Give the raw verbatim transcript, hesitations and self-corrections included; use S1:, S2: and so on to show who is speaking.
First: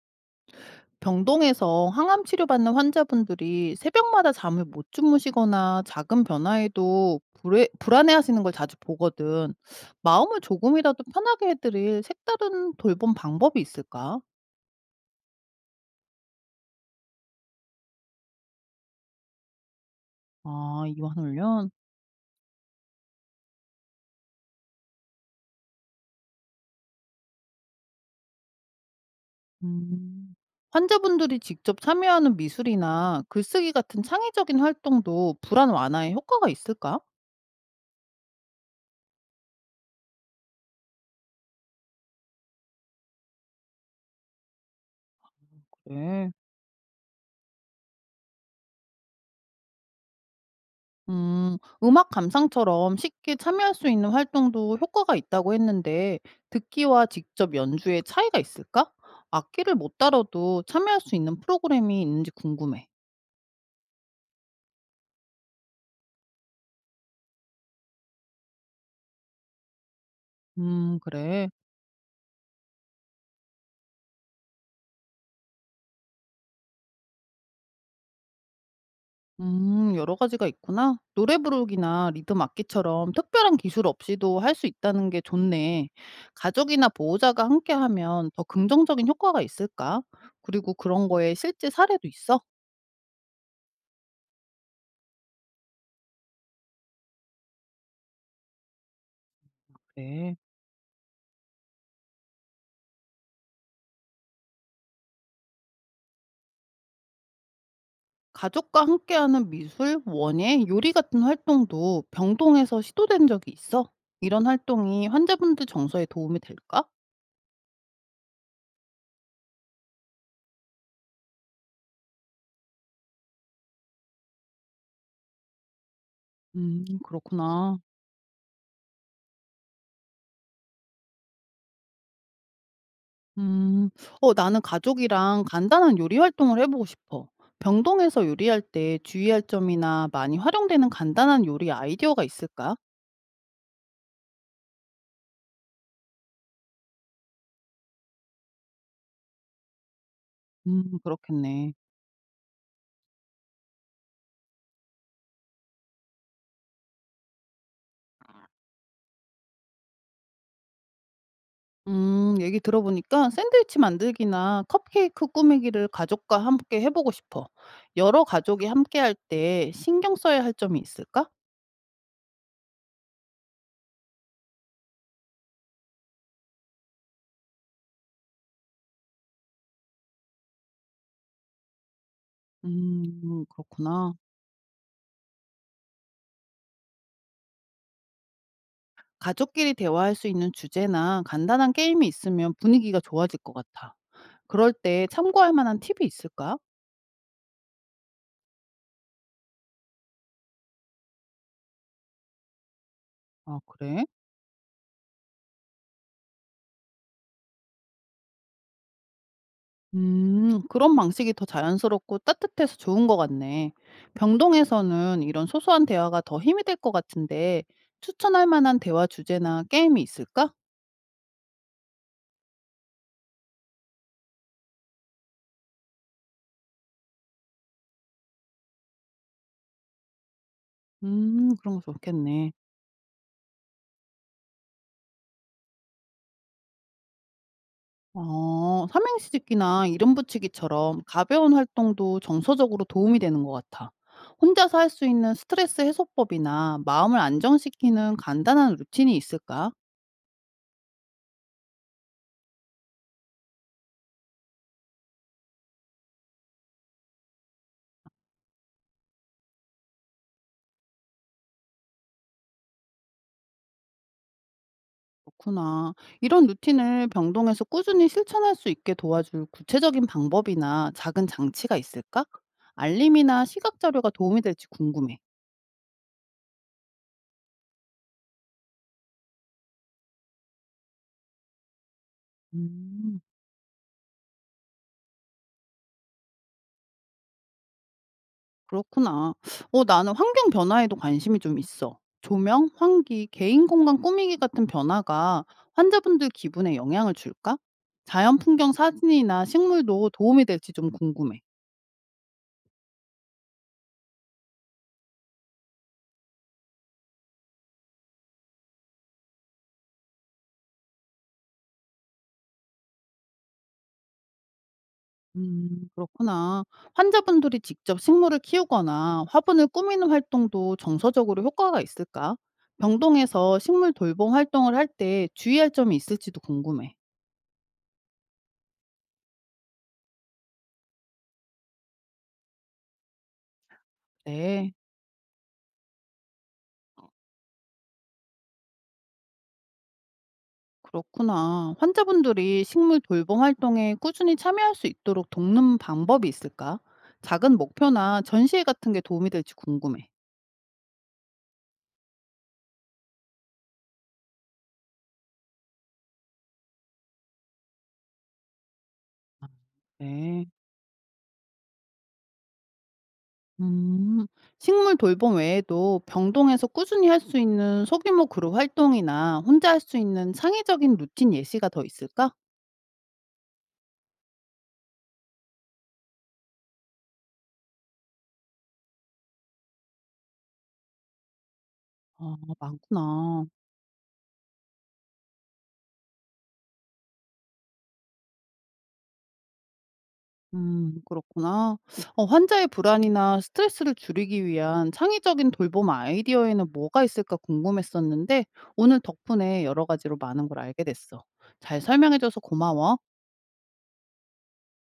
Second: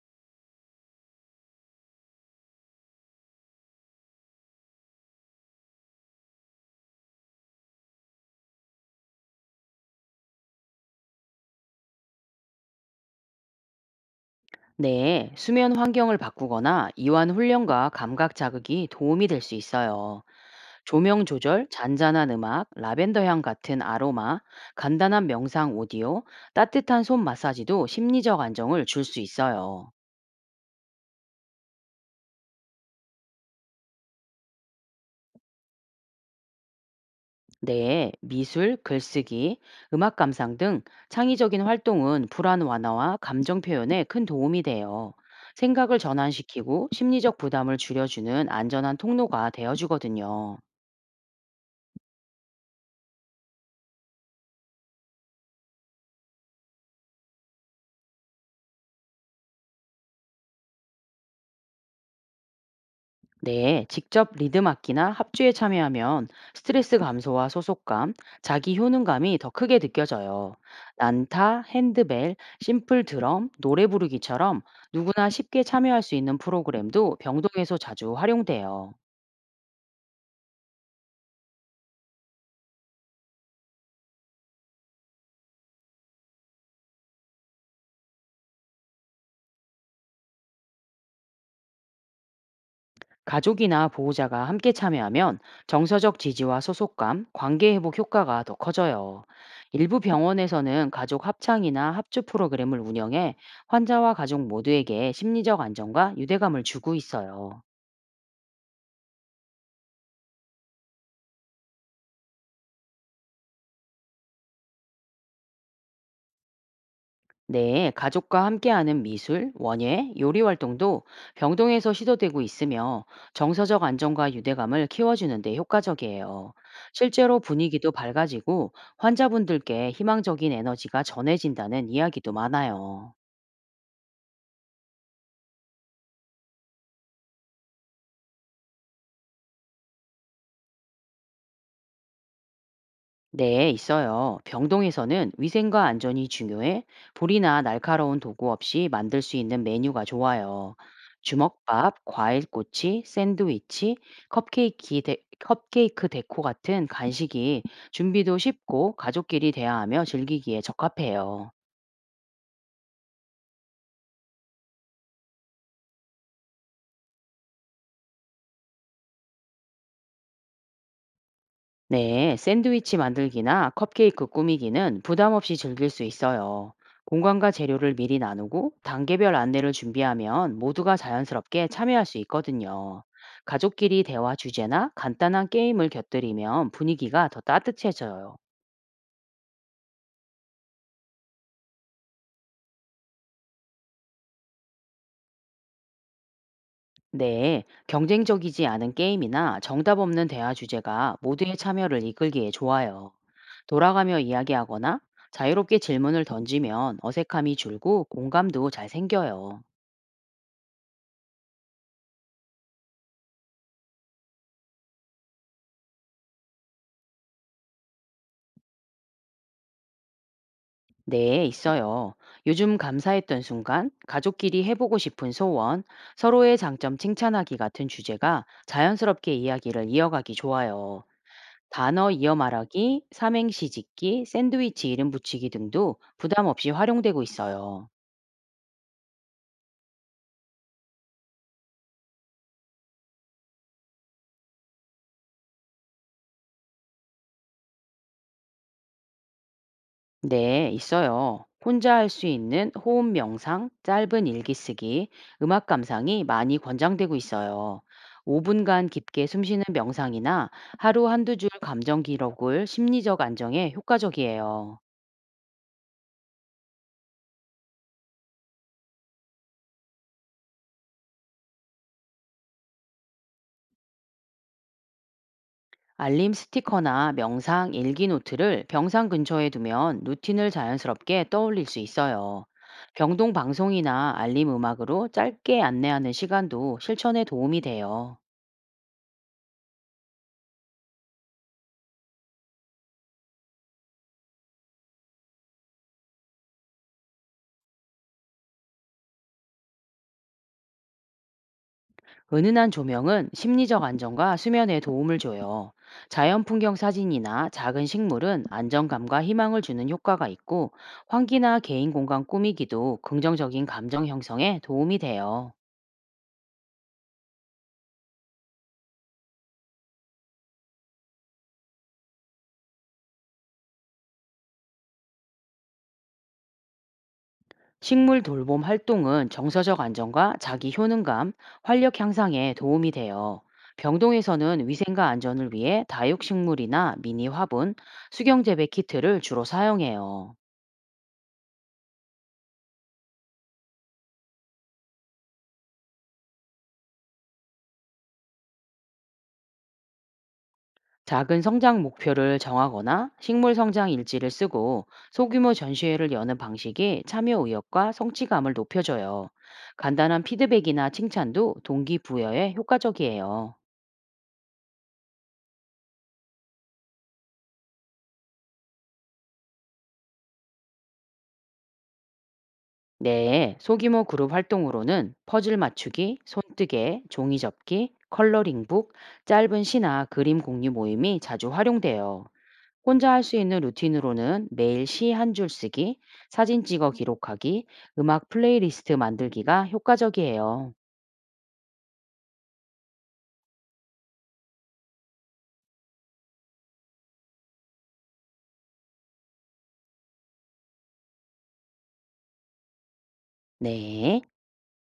S1: 병동에서 항암 치료받는 환자분들이 새벽마다 잠을 못 주무시거나 작은 변화에도 불에, 불안해하시는 걸 자주 보거든. 마음을 조금이라도 편하게 해드릴 색다른 돌봄 방법이 있을까?
S2: 네, 수면 환경을 바꾸거나 이완 훈련과 감각 자극이 도움이 될 수 있어요.
S1: 아,
S2: 조명 조절,
S1: 이완훈련?
S2: 잔잔한 음악, 라벤더 향 같은 아로마, 간단한 명상 오디오, 따뜻한 손 마사지도 심리적 안정을 줄 수 있어요.
S1: 음. 환자분들이 직접 참여하는 미술이나 글쓰기 같은 창의적인 활동도 불안 완화에 효과가 있을까?
S2: 네, 미술, 글쓰기, 음악 감상 등 창의적인 활동은 불안 완화와 감정 표현에 큰 도움이 돼요. 생각을
S1: 그래.
S2: 전환시키고 심리적 부담을 줄여주는 안전한 통로가 되어주거든요.
S1: 음, 음악 감상처럼 쉽게 참여할 수 있는 활동도 효과가 있다고 했는데, 듣기와 직접 연주의 차이가 있을까? 악기를 못 다뤄도 참여할 수 있는 프로그램이 있는지 궁금해.
S2: 네, 직접 리듬 악기나 합주에 참여하면 스트레스 감소와 소속감, 자기 효능감이 더 크게 느껴져요.
S1: 음, 그래.
S2: 난타, 핸드벨, 심플 드럼, 노래 부르기처럼 누구나 쉽게 참여할 수 있는 프로그램도 병동에서 자주 활용돼요.
S1: 음, 여러 가지가 있구나. 노래 부르기나 리듬 악기처럼 특별한 기술 없이도 할 수 있다는 게 좋네. 가족이나 보호자가 함께 하면 더 긍정적인 효과가 있을까? 그리고 그런 거에 실제 사례도 있어?
S2: 가족이나 보호자가 함께 참여하면 정서적 지지와 소속감, 관계 회복 효과가 더 커져요. 일부
S1: 그래.
S2: 병원에서는 가족 합창이나 합주 프로그램을 운영해 환자와 가족 모두에게 심리적 안정과 유대감을 주고 있어요.
S1: 가족과 함께하는 미술, 원예, 요리 같은 활동도 병동에서 시도된 적이 있어? 이런 활동이 환자분들 정서에 도움이 될까?
S2: 네, 가족과 함께하는 미술, 원예, 요리 활동도 병동에서 시도되고 있으며 정서적 안정과 유대감을 키워주는데 효과적이에요.
S1: 음,
S2: 실제로
S1: 그렇구나.
S2: 분위기도 밝아지고 환자분들께 희망적인 에너지가 전해진다는 이야기도 많아요.
S1: 음, 어, 나는 가족이랑 간단한 요리 활동을 해보고 싶어. 병동에서 요리할 때 주의할 점이나 많이 활용되는 간단한 요리 아이디어가 있을까?
S2: 네, 있어요. 병동에서는 위생과 안전이 중요해 볼이나 날카로운 도구 없이 만들 수 있는 메뉴가 좋아요.
S1: 음, 그렇겠네.
S2: 주먹밥, 과일꼬치, 샌드위치, 컵케이크, 데, 컵케이크 데코 같은 간식이 준비도 쉽고 가족끼리 대화하며 즐기기에 적합해요.
S1: 음 얘기 들어보니까 샌드위치 만들기나 컵케이크 꾸미기를 가족과 함께 해보고 싶어. 여러 가족이 함께 할 때 신경 써야 할 점이 있을까?
S2: 네, 샌드위치 만들기나 컵케이크 꾸미기는 부담 없이 즐길 수 있어요. 공간과 재료를 미리 나누고 단계별 안내를 준비하면 모두가 자연스럽게 참여할 수 있거든요.
S1: 음,
S2: 가족끼리
S1: 그렇구나.
S2: 대화 주제나 간단한 게임을 곁들이면 분위기가 더 따뜻해져요.
S1: 가족끼리 대화할 수 있는 주제나 간단한 게임이 있으면 분위기가 좋아질 것 같아. 그럴 때 참고할 만한 팁이 있을까?
S2: 네, 경쟁적이지 않은 게임이나 정답 없는 대화 주제가 모두의 참여를 이끌기에 좋아요.
S1: 아, 그래?
S2: 돌아가며 이야기하거나 자유롭게 질문을 던지면 어색함이 줄고 공감도 잘 생겨요.
S1: 음, 그런 방식이 더 자연스럽고 따뜻해서 좋은 것 같네. 병동에서는 이런 소소한 대화가 더 힘이 될 것 같은데, 추천할 만한 대화 주제나 게임이 있을까?
S2: 네, 있어요. 요즘 감사했던 순간, 가족끼리 해보고 싶은 소원, 서로의 장점 칭찬하기 같은 주제가 자연스럽게 이야기를 이어가기 좋아요.
S1: 음, 그런 거
S2: 단어 이어
S1: 좋겠네.
S2: 말하기, 삼행시 짓기, 샌드위치 이름 붙이기 등도 부담 없이 활용되고 있어요.
S1: 어, 삼행시 짓기나 이름 붙이기처럼 가벼운 활동도 정서적으로 도움이 되는 것 같아. 혼자서 할 수 있는 스트레스 해소법이나 마음을 안정시키는 간단한 루틴이 있을까?
S2: 네, 있어요. 혼자 할 수 있는 호흡 명상, 짧은 일기 쓰기, 음악 감상이 많이 권장되고 있어요. 오 분간 깊게 숨쉬는 명상이나 하루 한두 줄 감정 기록을 심리적 안정에 효과적이에요.
S1: 그렇구나. 이런 루틴을 병동에서 꾸준히 실천할 수 있게 도와줄 구체적인 방법이나 작은 장치가 있을까? 알림이나 시각 자료가 도움이 될지 궁금해.
S2: 알림 스티커나 명상 일기 노트를 병상 근처에 두면 루틴을 자연스럽게 떠올릴 수 있어요.
S1: 음,
S2: 병동 방송이나 알림 음악으로 짧게 안내하는 시간도 실천에 도움이 돼요.
S1: 그렇구나. 어, 나는 환경 변화에도 관심이 좀 있어. 조명, 환기, 개인 공간 꾸미기 같은 변화가 환자분들 기분에 영향을 줄까? 자연 풍경 사진이나 식물도 도움이 될지 좀 궁금해.
S2: 은은한 조명은 심리적 안정과 수면에 도움을 줘요. 자연 풍경 사진이나 작은 식물은 안정감과 희망을 주는 효과가 있고, 환기나 개인 공간 꾸미기도 긍정적인 감정 형성에 도움이 돼요.
S1: 음, 그렇구나. 환자분들이 직접 식물을 키우거나 화분을 꾸미는 활동도 정서적으로 효과가 있을까? 병동에서 식물 돌봄 활동을 할 때 주의할 점이 있을지도 궁금해.
S2: 식물 돌봄 활동은 정서적 안정과 자기 효능감, 활력 향상에 도움이 돼요. 병동에서는
S1: 네,
S2: 위생과 안전을 위해 다육식물이나 미니 화분, 수경재배 키트를 주로 사용해요.
S1: 그렇구나. 환자분들이 식물 돌봄 활동에 꾸준히 참여할 수 있도록 돕는 방법이 있을까? 작은 목표나 전시회 같은 게 도움이 될지 궁금해.
S2: 작은 성장 목표를 정하거나 식물 성장 일지를 쓰고 소규모 전시회를 여는 방식이 참여 의욕과 성취감을 높여줘요.
S1: 아,
S2: 간단한
S1: 네.
S2: 피드백이나 칭찬도 동기부여에 효과적이에요.
S1: 음, 식물 돌봄 외에도 병동에서 꾸준히 할 수 있는 소규모 그룹 활동이나 혼자 할 수 있는 창의적인 루틴 예시가 더 있을까?
S2: 네, 소규모 그룹 활동으로는 퍼즐 맞추기, 손뜨개, 종이 접기, 컬러링북, 짧은 시나 그림 공유 모임이 자주 활용돼요.
S1: 아,
S2: 혼자 할 수
S1: 많구나.
S2: 있는 루틴으로는 매일 시 한 줄 쓰기, 사진 찍어 기록하기, 음악 플레이리스트 만들기가 효과적이에요.
S1: 음, 그렇구나. 어, 환자의 불안이나 스트레스를 줄이기 위한 창의적인 돌봄 아이디어에는 뭐가 있을까 궁금했었는데 오늘 덕분에 여러 가지로 많은 걸 알게 됐어. 잘 설명해줘서 고마워.
S2: 네.